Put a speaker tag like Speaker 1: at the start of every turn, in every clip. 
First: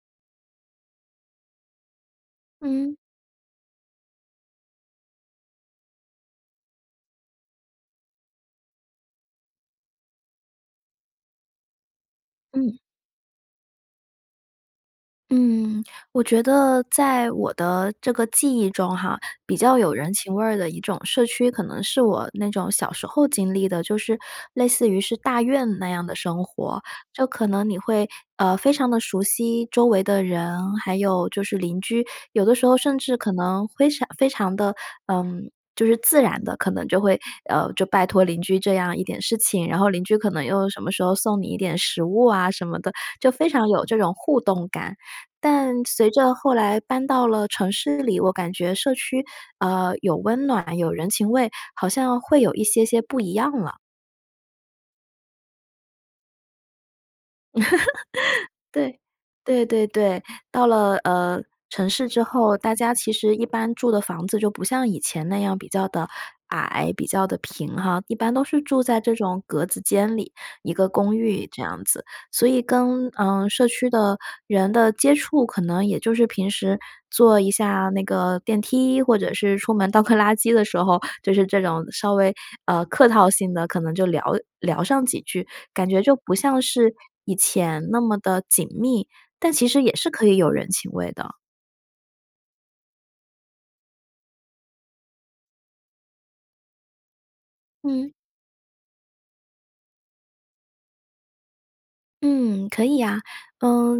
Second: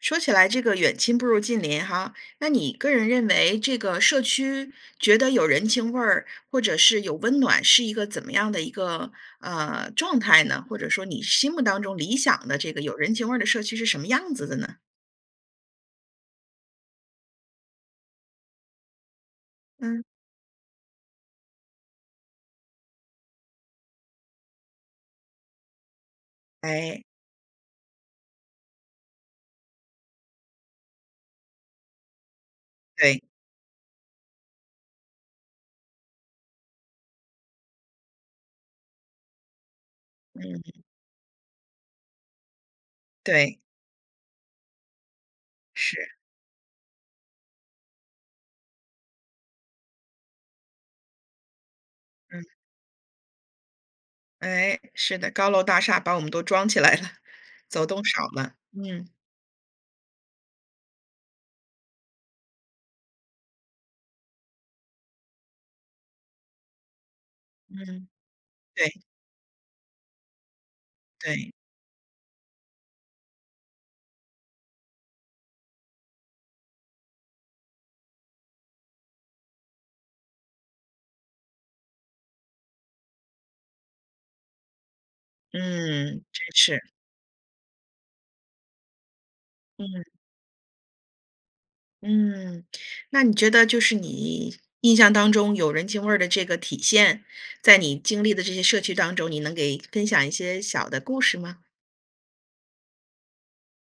Speaker 1: 说起来这个”远亲不如近邻“哈，那你个
Speaker 2: 嗯。
Speaker 1: 人认为这个社区觉得有人情味儿，或者是有温暖，是一个怎么样的一个，呃，状态呢？或者说你心目当中理想的这
Speaker 2: 嗯。
Speaker 1: 个有人情味儿的社区是什么样子的呢？
Speaker 2: 嗯。我觉得在我的这个记忆中哈，比较有
Speaker 1: 嗯。
Speaker 2: 人情味儿的一种社区，可能是我那种小时候经历的，就是类似于是大院那样的生活。
Speaker 1: 哎。
Speaker 2: 就可能你会，呃，非常地熟悉周围的人，还有就是邻居，有的时候甚至
Speaker 1: 对。
Speaker 2: 可能非常非常地，呃，就是自然地，可能就会，呃，就拜托邻居这样一点事情，然后邻居可能又什
Speaker 1: 嗯。
Speaker 2: 么时候送你一点食物啊什么的，就非
Speaker 1: 对。
Speaker 2: 常有这种互动感。但随
Speaker 1: 是。
Speaker 2: 着后来搬到了城市里，我感觉社区，呃，有温暖，有人情味，好像会
Speaker 1: 嗯。
Speaker 2: 有一些些不一样了。
Speaker 1: 哎，是的。高楼大厦把我们都装起来了，走动少了，
Speaker 2: 对，
Speaker 1: 嗯。
Speaker 2: 对对对，到了，呃，城市之后，大家其实一般住的房子就不像以前那样比较地矮，比较地平哈，
Speaker 1: 嗯，
Speaker 2: 一般都是住
Speaker 1: 对。
Speaker 2: 在这种格子间里，一个公寓
Speaker 1: 对。
Speaker 2: 这样子，所以跟，嗯，社区的人的接触，可能也就是平时坐一下那个电梯，或者是出门倒个垃圾的时候，就是这种稍微，呃，客套性地可能就聊聊上几句，感觉就
Speaker 1: 嗯，
Speaker 2: 不
Speaker 1: 真
Speaker 2: 像
Speaker 1: 是。
Speaker 2: 是以前那么地紧密。但其实也
Speaker 1: 嗯。
Speaker 2: 是可以有人情味的。
Speaker 1: 嗯，那你觉得就是你印象当中有人情味儿的这个体现，在你
Speaker 2: 嗯。
Speaker 1: 经历的这些社区当中，你能给分享一些小的故事吗？
Speaker 2: 嗯，可以呀，呃，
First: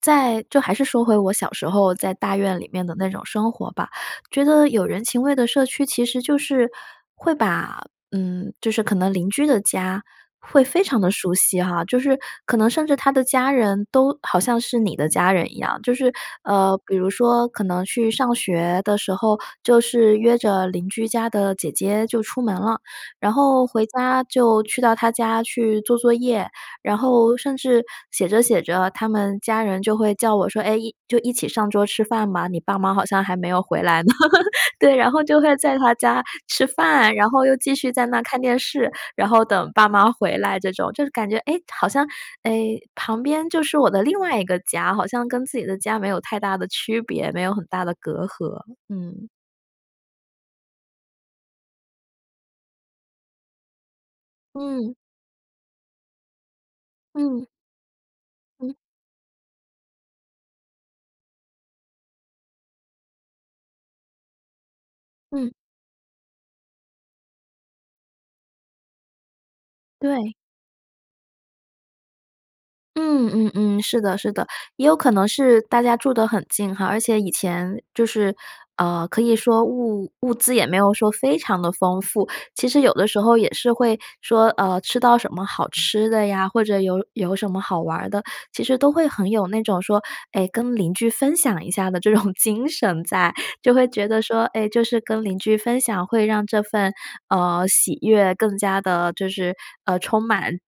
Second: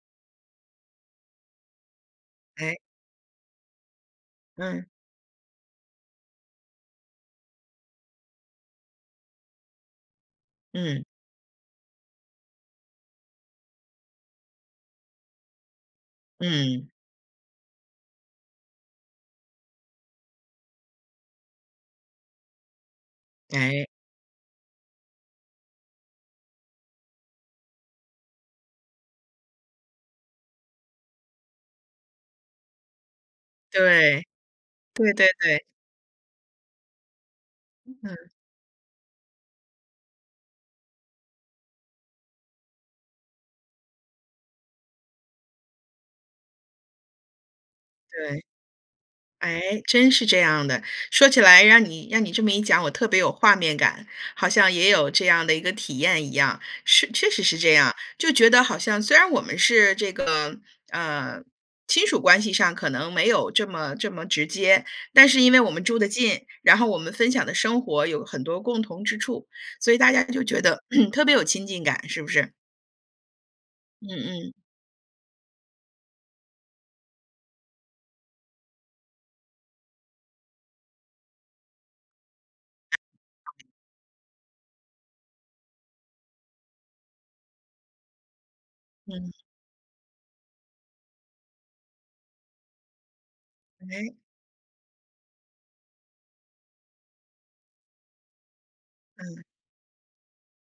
Speaker 2: 在就还是说回我小时候在大院里
Speaker 1: 哎。
Speaker 2: 面的那种生活吧。觉得
Speaker 1: 嗯。
Speaker 2: 有人情味的社区其实就是会把嗯，就是可能邻居的家，会非常
Speaker 1: 嗯。
Speaker 2: 地熟悉哈，就是可能甚至他的家人都好像是你的家人一样。就是，呃，
Speaker 1: 嗯。
Speaker 2: 比如说可能去上学的时候，就是约着邻居家的姐姐就出门了，然后
Speaker 1: 哎。
Speaker 2: 回家就去到她家去做作业，然后甚至写着写着他们家人就会叫我说：”哎，一就一起上桌吃饭吧，你爸妈好像还没有回来呢。
Speaker 1: 对，
Speaker 2: “对，然
Speaker 1: 对
Speaker 2: 后
Speaker 1: 对
Speaker 2: 就会
Speaker 1: 对。
Speaker 2: 在她家吃饭，然后又继续
Speaker 1: 嗯
Speaker 2: 在那儿
Speaker 1: 哼。
Speaker 2: 看电视，然后等爸妈回来这种。就是感觉，哎，好像，哎，旁边就是我的另外一个家，好像跟自己的家没有太大的区别，没有很大的隔
Speaker 1: 对，
Speaker 2: 阂。嗯。
Speaker 1: 诶，真是这样的，说起来让你让你这么一讲，我特别有画面感。好像也
Speaker 2: 嗯。
Speaker 1: 有这样的一个体验一样，是确实
Speaker 2: 嗯。
Speaker 1: 是这样，就觉得
Speaker 2: 嗯。
Speaker 1: 好像虽然我们是这个，呃，亲属关系上可能没有这么，这么直接，但是因
Speaker 2: 嗯。
Speaker 1: 为我们住得近，然后我们分享的生活有很多共同之处，所以大家
Speaker 2: 对。
Speaker 1: 就觉得 特别有亲近感，是不是？
Speaker 2: 嗯嗯嗯，是
Speaker 1: 嗯
Speaker 2: 的，是的，
Speaker 1: 嗯。
Speaker 2: 也有可能是大家住得很近哈，而且以前就是，呃，可以说物物资也没有说非常地丰富，其实有的时候也是会说，呃，吃到什么好吃的呀，或者有有什么好玩儿的，其实都会很
Speaker 1: 嗯。
Speaker 2: 有那种说哎，跟邻居分享一下的这种精神在，就会觉
Speaker 1: 诶？
Speaker 2: 得说，哎，就是跟邻居分享会让这份，呃，喜悦更加地就
Speaker 1: 嗯。
Speaker 2: 是，呃，充满，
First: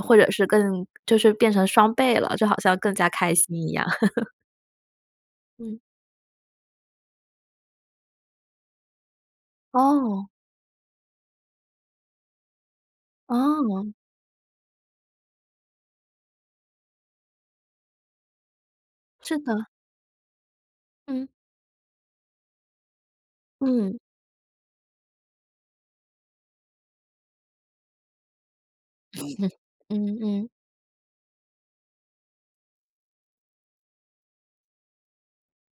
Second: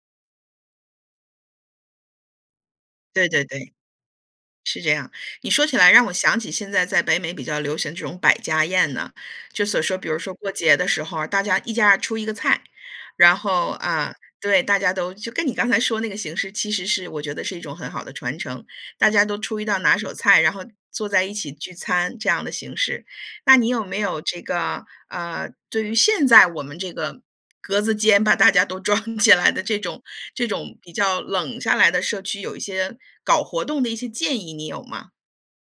Speaker 2: 或者是更就是变成双倍了，就好像更加
Speaker 1: 对
Speaker 2: 开
Speaker 1: 对
Speaker 2: 心一
Speaker 1: 对，
Speaker 2: 样。
Speaker 1: 是这样，你说起
Speaker 2: 嗯。
Speaker 1: 来让我想起现在在北美比较流行这种百家宴呐。就所说，比如
Speaker 2: 哦。
Speaker 1: 说过节的时候啊，大家一家出一个菜，然后，
Speaker 2: 哦。
Speaker 1: 呃，对，大家都，就跟你刚才说那个形式，其实是我觉得是一种很好的传承，大家都
Speaker 2: 是
Speaker 1: 出一
Speaker 2: 的。
Speaker 1: 道拿手菜，然后坐在
Speaker 2: 嗯。
Speaker 1: 一起聚餐这样的形式。那你有没
Speaker 2: 嗯。
Speaker 1: 有这个，呃，对于现在我们这个格子间把大家都装起来的这种，
Speaker 2: 嗯
Speaker 1: 这
Speaker 2: 嗯。
Speaker 1: 种比较冷下来的社区，有一些搞活动的一些建议，你有吗？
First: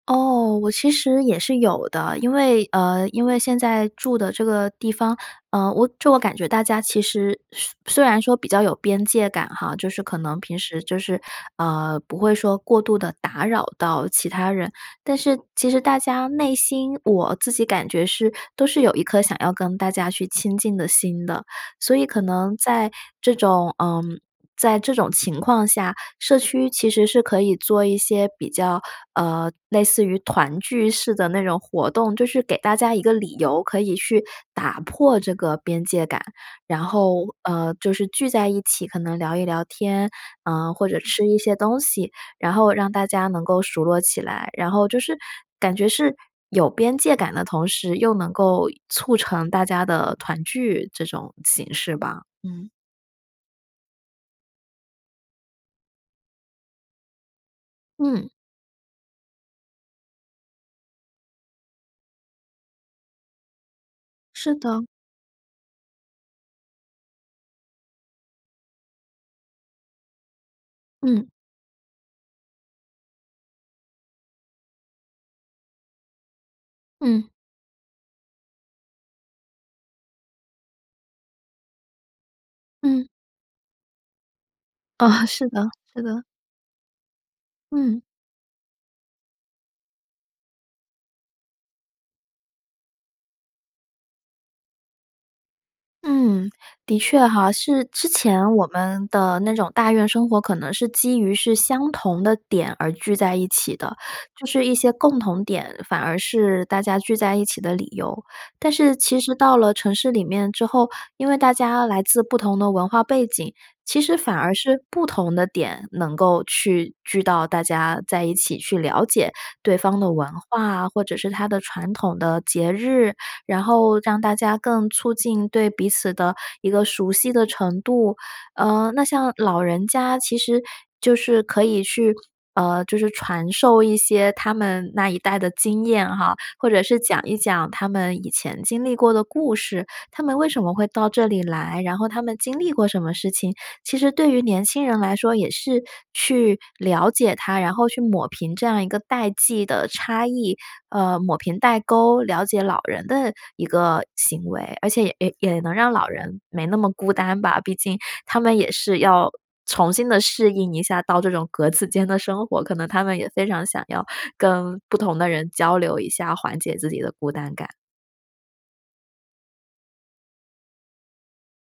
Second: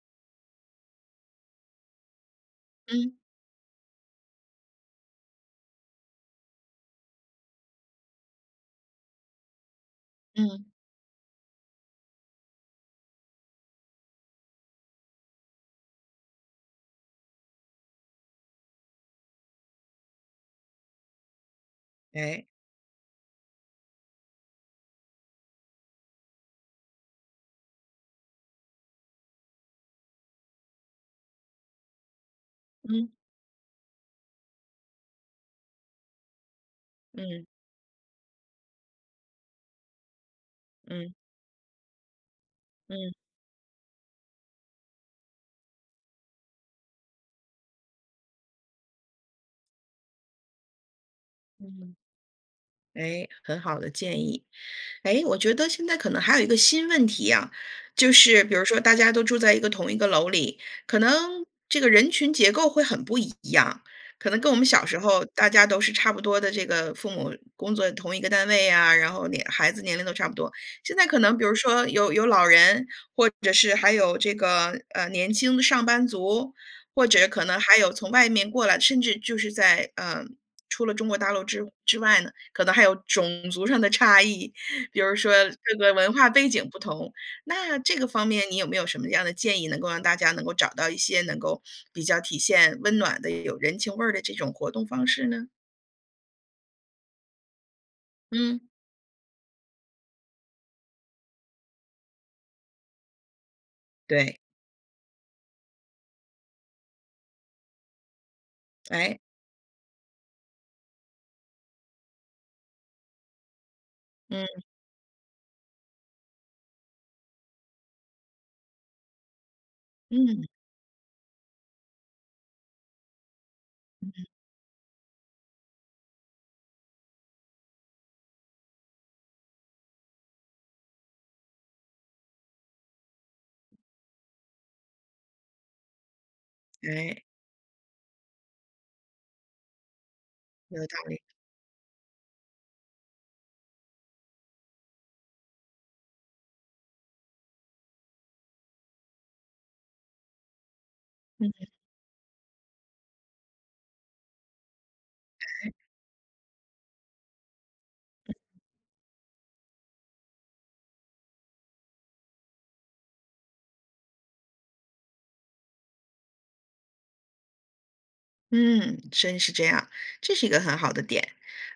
Speaker 2: 哦，我其实也是有的。因为，呃，
Speaker 1: 嗯。
Speaker 2: 因为现在住的这个地方，呃，我就我感觉大家其实虽虽然说比较有边界感哈，就是可能平
Speaker 1: 嗯。
Speaker 2: 时就是，呃，不会说过度地打扰到其他人，但是其实大家内心，我自己感觉是都是有一颗想要跟大家去亲近的心的。所以可
Speaker 1: 哎。
Speaker 2: 能在这种，嗯，在这种情况下，社区其实是可以做一些比较，呃，类似于团聚式的那种活动，就是给大家一
Speaker 1: 嗯。
Speaker 2: 个理由可以去打破这个边界感，然后，
Speaker 1: 嗯。
Speaker 2: 呃，就是聚在一起可能聊一聊天，呃，或者
Speaker 1: 嗯。
Speaker 2: 吃一些东西，然后让大
Speaker 1: 嗯。
Speaker 2: 家能够熟络起来。然后就是感觉是有边界感的同时又能够促成大家的团聚这种形式
Speaker 1: 嗯。
Speaker 2: 吧，嗯。
Speaker 1: 哎，很好的建议。哎，我觉得现在可能还有一个新问题呀。就
Speaker 2: 嗯。
Speaker 1: 是比如说大家都住在一个同一个楼里，可能这个人群结构会很不一样，可能跟
Speaker 2: 是
Speaker 1: 我们
Speaker 2: 的。
Speaker 1: 小时候大家都是差不多的这个父母工作同一个单位呀，然后年孩子年龄都差不多。现在可
Speaker 2: 嗯。
Speaker 1: 能比如说有有老人或者是还有这个，呃，年轻的上班族，或者
Speaker 2: 嗯。
Speaker 1: 可能还有从外面过来，甚至就是在，呃，除了中国大陆之之外呢？可能还有
Speaker 2: 嗯。
Speaker 1: 种族上的差异，比
Speaker 2: 哦，
Speaker 1: 如说
Speaker 2: 是的，
Speaker 1: 这个
Speaker 2: 是
Speaker 1: 文
Speaker 2: 的。
Speaker 1: 化背景不同，那这
Speaker 2: 嗯。
Speaker 1: 个方面你有没有什么样的建议，能够让大家能够找到一些，能够比较体现温暖的，也有人情味儿的这种活动方式呢？
Speaker 2: 嗯，的确哈，是之前我
Speaker 1: 嗯。
Speaker 2: 们的那种大院生活可能是基于是相同的点而聚在一起的，
Speaker 1: 对。
Speaker 2: 就是一些共同点，反而是大家聚在一起的理由。但 是
Speaker 1: 哎。
Speaker 2: 其实到了城市里面之后，因为大家来自不同的文化背景。其实反而
Speaker 1: 嗯。
Speaker 2: 是不同的点能够去聚到大家在一起去了解对方的文
Speaker 1: 嗯。
Speaker 2: 化啊，或者是它的传统的节日，然后让
Speaker 1: 嗯。
Speaker 2: 大家更促进对彼此的一个熟悉的程度。呃，那像老人家其实就是可以去，呃，就是传授一些他们那一代的经验哈，或者是
Speaker 1: 哎。
Speaker 2: 讲一讲他们以前经历过的故事。他们为什么
Speaker 1: 有
Speaker 2: 会
Speaker 1: 道
Speaker 2: 到
Speaker 1: 理。
Speaker 2: 这里来？然后他们经历过什么事情？其实对于年轻人来说也是去了解他，然后去抹平这样一个代际的差异，呃，抹平
Speaker 1: 嗯。
Speaker 2: 代沟，了解老人的一个行为。而且也也
Speaker 1: 哎。
Speaker 2: 能让老人没那么孤单吧，毕竟
Speaker 1: 嗯。
Speaker 2: 他们也是要重新地适应一下到这种格子间的生活，可能他们也非常想要跟不同的人交流一下，缓解自己的孤单感。
Speaker 1: 嗯，真是这样，这是一个很好的点。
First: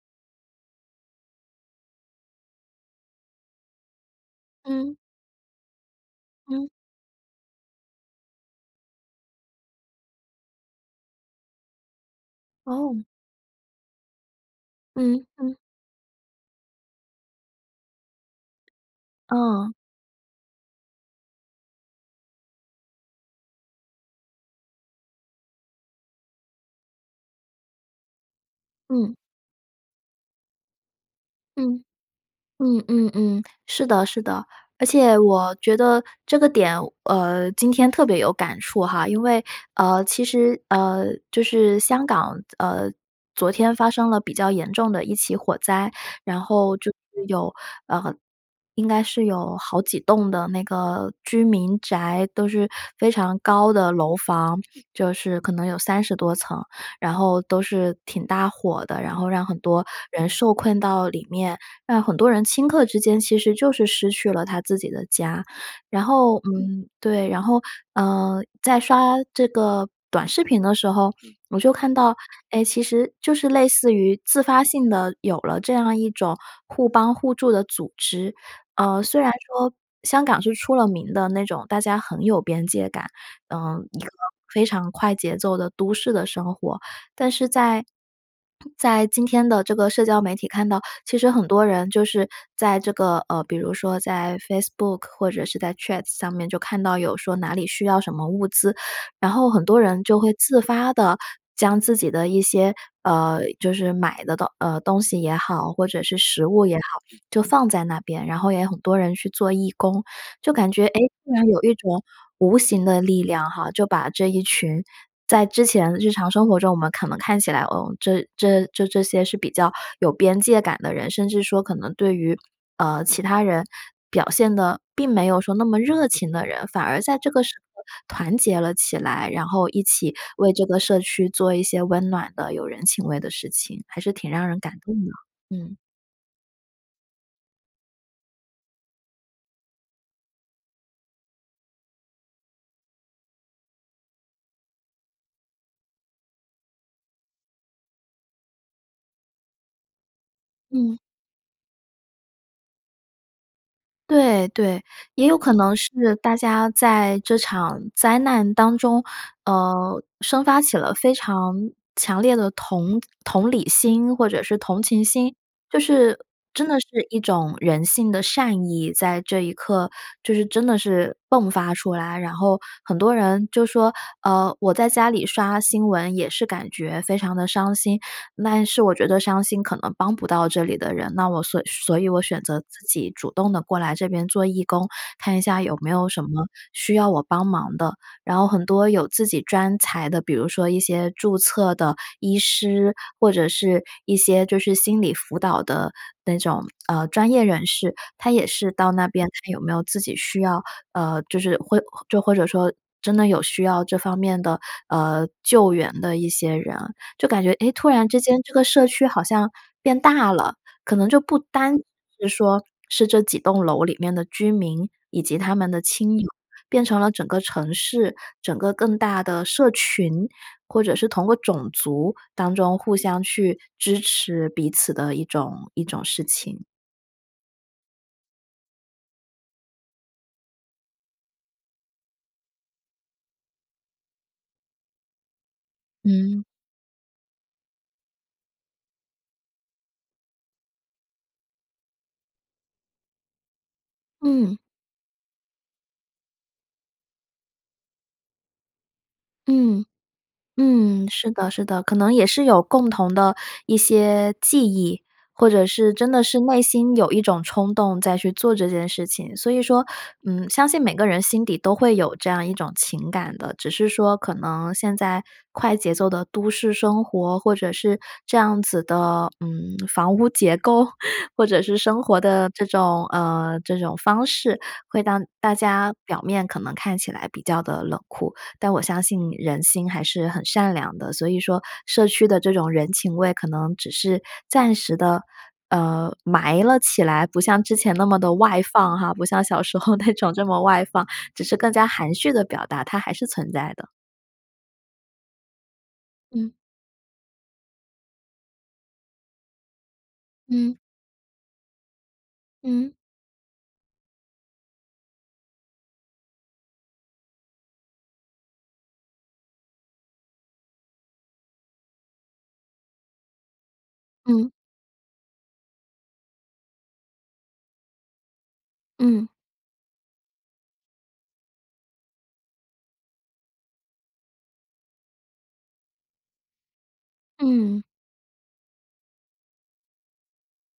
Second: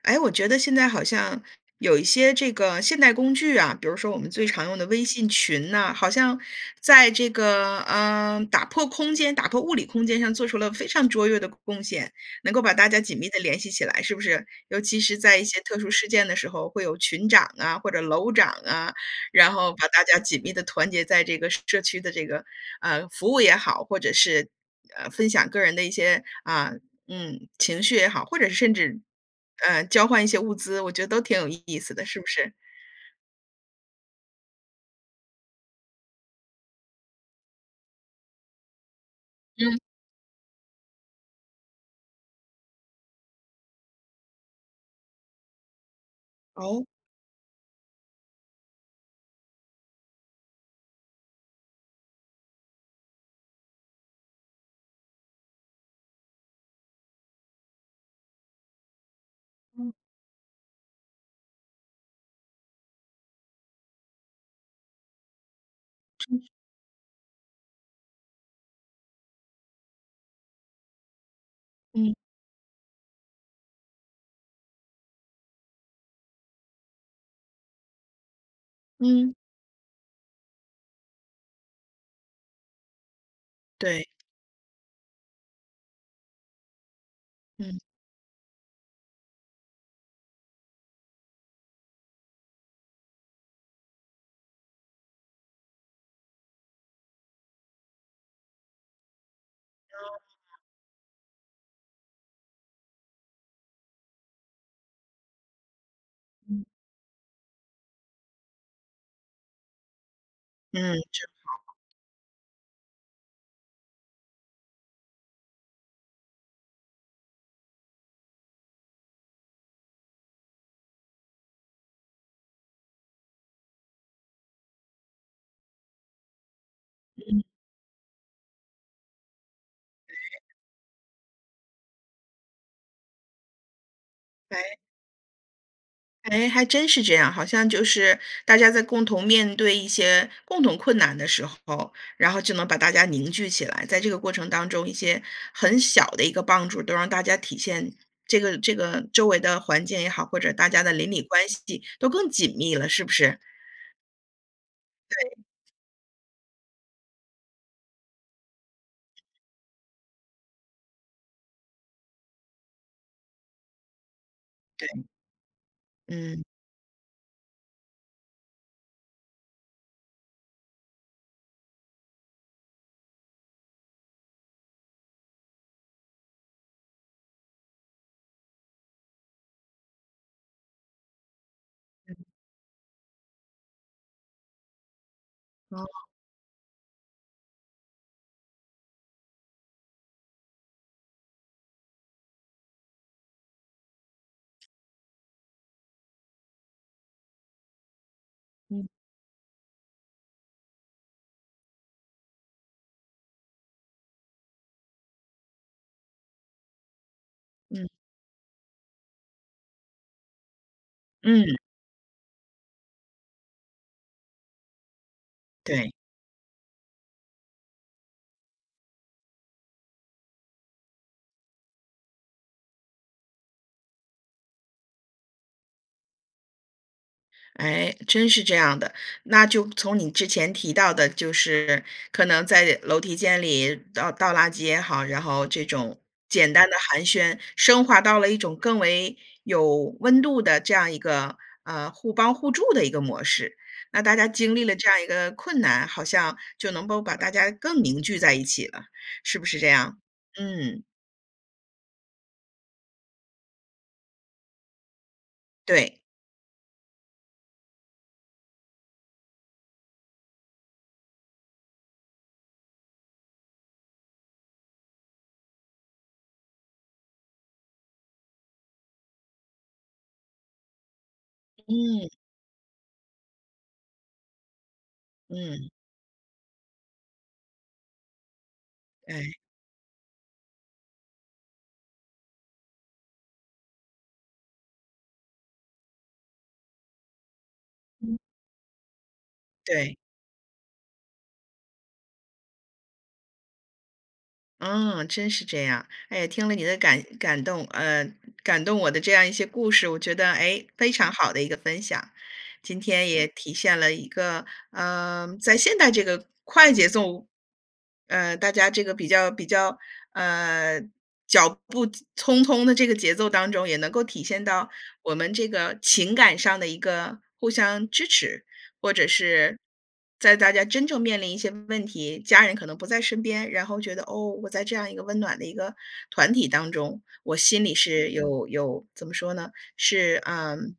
Speaker 1: 诶？我觉得现在好像有一些这个现代工具啊，比如说我们最常用的
Speaker 2: 嗯。
Speaker 1: 微信群呢，好像
Speaker 2: 嗯。
Speaker 1: 在这个，呃，打破空间，打破物理空间上做出了非常卓越的贡献，能够把大
Speaker 2: 哦。
Speaker 1: 家紧密地联系起来，是不是？尤其是
Speaker 2: 嗯，
Speaker 1: 在一
Speaker 2: 嗯。
Speaker 1: 些特殊事件的时候，会有群长啊，或者楼长啊，然后
Speaker 2: 嗯。
Speaker 1: 把大家紧密地团结在这个社区的这个，呃，服务也好，或者是，呃，分享个人的一些啊，嗯，情绪也好，或者是甚至，
Speaker 2: 嗯。
Speaker 1: 呃，交换一些物资，我觉得都挺有意
Speaker 2: 嗯，
Speaker 1: 思的，是不是？
Speaker 2: 嗯嗯嗯，是的，是的，而且我觉得这个点，呃，今天特别有感触哈，因为，
Speaker 1: 嗯。
Speaker 2: 呃，其实，呃，就是香港，呃，昨天发生了比较严重的一起火灾，然后
Speaker 1: 哦？
Speaker 2: 就是有，呃，应该是有好几栋的那个居民宅，都是非常高的楼房，就是可能有30多层，然后都是挺大火的，然后让很多
Speaker 1: 嗯。
Speaker 2: 人受困到里面，让很多人顷刻之间其实就是失去了他自己的家。然后
Speaker 1: 是。
Speaker 2: 嗯，对，然后，呃，在刷这个短视频的时候，我就看
Speaker 1: 嗯。
Speaker 2: 到，哎，其实就是类似于自发性的有了这样一种互帮互助的组织。呃，虽然
Speaker 1: 嗯。
Speaker 2: 说香港是出了名的那种，大家很有边界感，呃，一
Speaker 1: 对。
Speaker 2: 个非常快节奏的都市的生活，但是
Speaker 1: 嗯。
Speaker 2: 在，在今天的这个社交媒体看到，其实很多人就是在这个，呃，比如说在 Facebook 或者是在 Twitter 上面就看到有说哪里需要什么物资，然后很多人就会
Speaker 1: 哦。
Speaker 2: 自发地将自己的一些，呃，就是买的东呃，东西也好，或者是食
Speaker 1: 嗯。
Speaker 2: 物也好，就放在那边，然后也有很多人去做义工。就感觉，哎，
Speaker 1: 嗯。
Speaker 2: 竟然有一
Speaker 1: [unintelligible]
Speaker 2: 种无形的力量哈，就把这一群在之前日常生活中，我们可能看起来，呃，这这这这些是比较有边界感的人，甚至说可能对于，呃，其他人表现得并没有说那么热情的人，反而在这个
Speaker 1: 嗯。
Speaker 2: 时候团结了起来，然后一起
Speaker 1: 哎。
Speaker 2: 为这个社区做一些温暖的、有人情味的事情，还是挺让人感
Speaker 1: 哎。
Speaker 2: 动的，嗯。
Speaker 1: 哎，还真是这样。好像就是大家在共同面对一些共同困难的时候，然后就能把大家凝聚起来，在这个过程当中，一些很小的一个帮助都让大家体现，这个，这个周围的环境也好，或者大家的
Speaker 2: 嗯。
Speaker 1: 邻里关系都更紧密了，是不是？
Speaker 2: 对对，也有
Speaker 1: 对。
Speaker 2: 可能是大家在这场灾难当中，呃，生发起了非常强烈的同同理心，或者是同
Speaker 1: 对。
Speaker 2: 情心。就是
Speaker 1: 嗯。
Speaker 2: 真的是一种人性的善意，在这一刻就是真的是迸发出来，然后很多人就说，呃，我在家里刷新闻也是感觉非常地伤心，但是我觉得伤心可能帮不到这里的人，那我所所以我
Speaker 1: 嗯。
Speaker 2: 选择自己主动地过来这边做义工，看一下有没
Speaker 1: 哦。
Speaker 2: 有什么需要我帮忙的，然后很多有自己专才的，比如说一些注册的医师，或者是一些就是心理辅导的那种，呃，专业人士，他也是
Speaker 1: 嗯。
Speaker 2: 到那边看有没有自己需要，呃，就是会就或者说真的有需要这方面的，呃，救援的一些人。就感觉，诶，突
Speaker 1: 嗯。
Speaker 2: 然之间这个社区好像变大了，可能就不
Speaker 1: 嗯。
Speaker 2: 单是说是这几栋楼里面的居民以及他们的
Speaker 1: 对。
Speaker 2: 亲友，变成了整个城市，整个更大的社群，或者是通过种族当中互相去支持彼此的一种，一种事情。
Speaker 1: 哎，真是这样的，那就从你之前提到的就是可能在楼梯间里倒倒垃圾也好，然后这种
Speaker 2: 嗯。
Speaker 1: 简单的寒暄，升华到了一种更为有温度的这样一个，呃，互帮互助的一个模式。那大家经
Speaker 2: 嗯。
Speaker 1: 历了这样一个困难，好像就能够把大家更凝聚在一起了，是不是这
Speaker 2: 嗯，
Speaker 1: 样？嗯。
Speaker 2: 嗯，是的，是的。可能也是有共同的一些记忆，或者是
Speaker 1: 对。
Speaker 2: 真的是内心有一种冲动再去做这件事情。所以说，嗯，相信每个人心底都会有这样一种情感的，只是说可能现在快节奏的都市生活，或者是这样子的，嗯，房屋结构，或者是生
Speaker 1: 嗯。
Speaker 2: 活的这种，呃，这种方式，会让大
Speaker 1: 嗯。
Speaker 2: 家表面可能看起来比较地冷酷，但我相
Speaker 1: 哎。
Speaker 2: 信人心还是很善良的。所以说社区的这种人情味可能只是暂时地，呃，埋了起来，不像之前那
Speaker 1: 嗯。
Speaker 2: 么地外放哈，不像小时
Speaker 1: 对。
Speaker 2: 候那种这么外放，只是更加含蓄地表达，它还是存在的。
Speaker 1: 嗯，真是这样。哎，听
Speaker 2: 嗯。
Speaker 1: 了你的感感动，呃，感动我的这样一些故事，我觉得，诶，
Speaker 2: 嗯。
Speaker 1: 非常好的一个分享。今
Speaker 2: 嗯。
Speaker 1: 天也体现了一个，呃，在现代这个快节奏，呃，大家这个比较，比较，呃，脚步匆匆的这个节奏当中，也能够体现
Speaker 2: 嗯。
Speaker 1: 到我们这个情感上的一个互相支持。或者
Speaker 2: 嗯。
Speaker 1: 是在大家真正面临一些问题，家人可能不在身边，然后觉得，哦，我在这样一个温暖的一个团体当中，我心里
Speaker 2: 嗯。
Speaker 1: 是有有，怎么说呢？是，嗯，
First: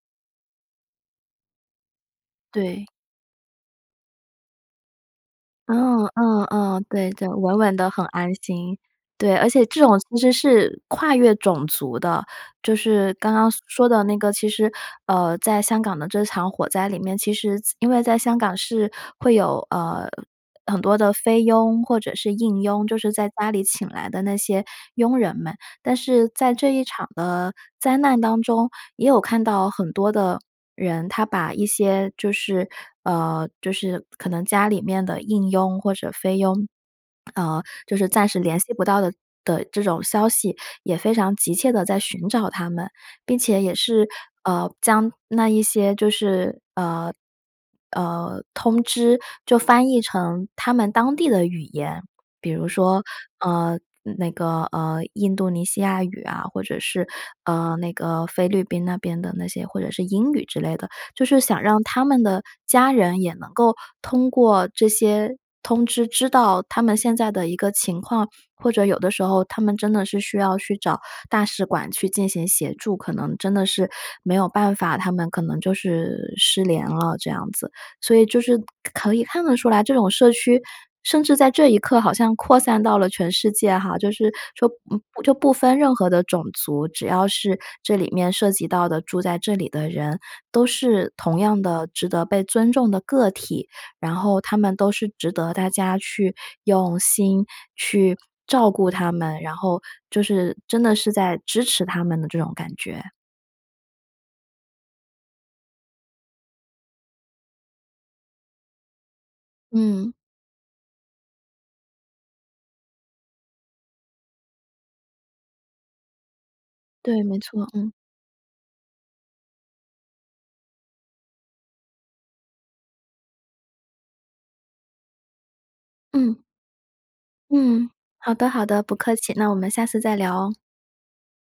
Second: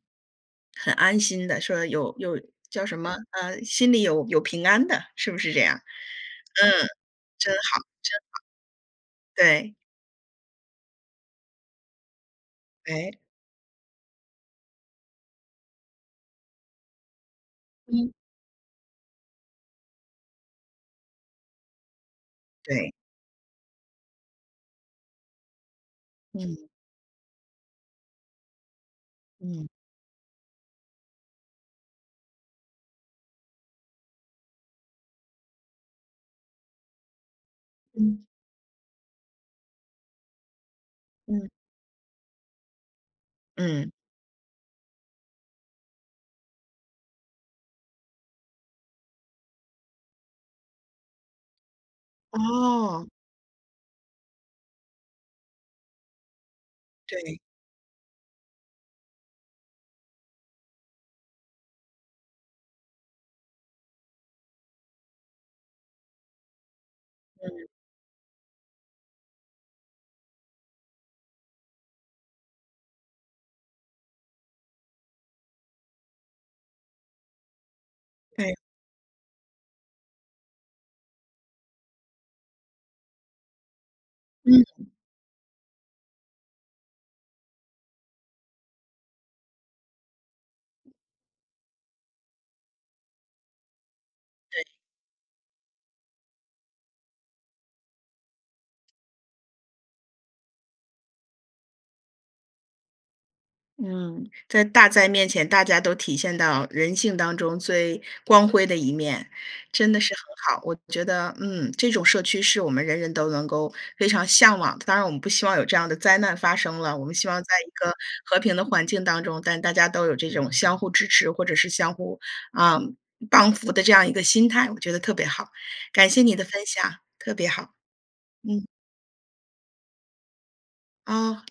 Speaker 1: 很安心的，说有有叫
Speaker 2: 对。
Speaker 1: 什么，呃，心里有有平安的，是不是这样？
Speaker 2: 嗯嗯嗯，
Speaker 1: 嗯，
Speaker 2: 对对，
Speaker 1: 真
Speaker 2: 稳稳
Speaker 1: 好，
Speaker 2: 的很安心。对，
Speaker 1: 真
Speaker 2: 而且
Speaker 1: 好，对。
Speaker 2: 这种其实是跨越种族的。就
Speaker 1: 哎。
Speaker 2: 是刚刚说的那个，其实，呃，在香港的这场火灾里面，其实在因为
Speaker 1: 嗯。
Speaker 2: 在香港是会有，呃，很多的菲佣或者是印佣，
Speaker 1: 对。
Speaker 2: 就是在家里请来的那些佣人们。但是在
Speaker 1: 嗯。
Speaker 2: 这一场的灾难当中，也有看
Speaker 1: 嗯。
Speaker 2: 到很多的人，他把一些就是，呃，就是可能家里面的印佣或者菲佣，呃，就是
Speaker 1: 嗯。
Speaker 2: 暂时联系不到的的这种消息，也非常
Speaker 1: 嗯。
Speaker 2: 急切地在寻找他们，并且也
Speaker 1: 嗯。
Speaker 2: 是，呃，将那一些就是，呃，呃，通知，就翻译成他们当地的语言。比如说，
Speaker 1: 哦。
Speaker 2: 呃，那个，呃，印度尼西亚语啊，或者是，
Speaker 1: 对。
Speaker 2: 呃，那个菲律宾那边的那些或者是英语之类的。就是想让他们的家人也能够通过这些通知知道他们现在的一
Speaker 1: 嗯。
Speaker 2: 个情况，或者有的时候他们真的是需要去找大使馆去进行协助，可能真的是没有办法，他们可能就是失联了这样子。所以就
Speaker 1: 对。
Speaker 2: 是可可以看得出来，这种社区甚至在这一刻好像扩散到了全世界哈，就是说
Speaker 1: 嗯。
Speaker 2: 嗯，不就不分任何的种族，只要是这里面涉及到的住在这里的人，都是同样的值得被尊重的个体。然后他
Speaker 1: 对。
Speaker 2: 们都是值得大家去用心去照顾他们，然后，就是真的是在支持他们的这种感觉。
Speaker 1: 嗯，在大灾面前，大家都体现到人性当中最光辉的一面，真的
Speaker 2: 嗯。
Speaker 1: 是很好。我觉得，嗯，这种社区是我们人人都能够非常向往的。当然，我们不希望有这样的灾难发生了。我们
Speaker 2: 对，
Speaker 1: 希
Speaker 2: 没
Speaker 1: 望在
Speaker 2: 错，
Speaker 1: 一
Speaker 2: 嗯。
Speaker 1: 个和平的环境当中，但大家都有这种相互支持，或者是相互，啊，帮扶的这样一个心态，我觉得特别好。感谢你
Speaker 2: 嗯。
Speaker 1: 的分享，特别好，
Speaker 2: 嗯，好的，好
Speaker 1: 嗯。
Speaker 2: 的，不客气，那我们下次再聊哦。
Speaker 1: 哦。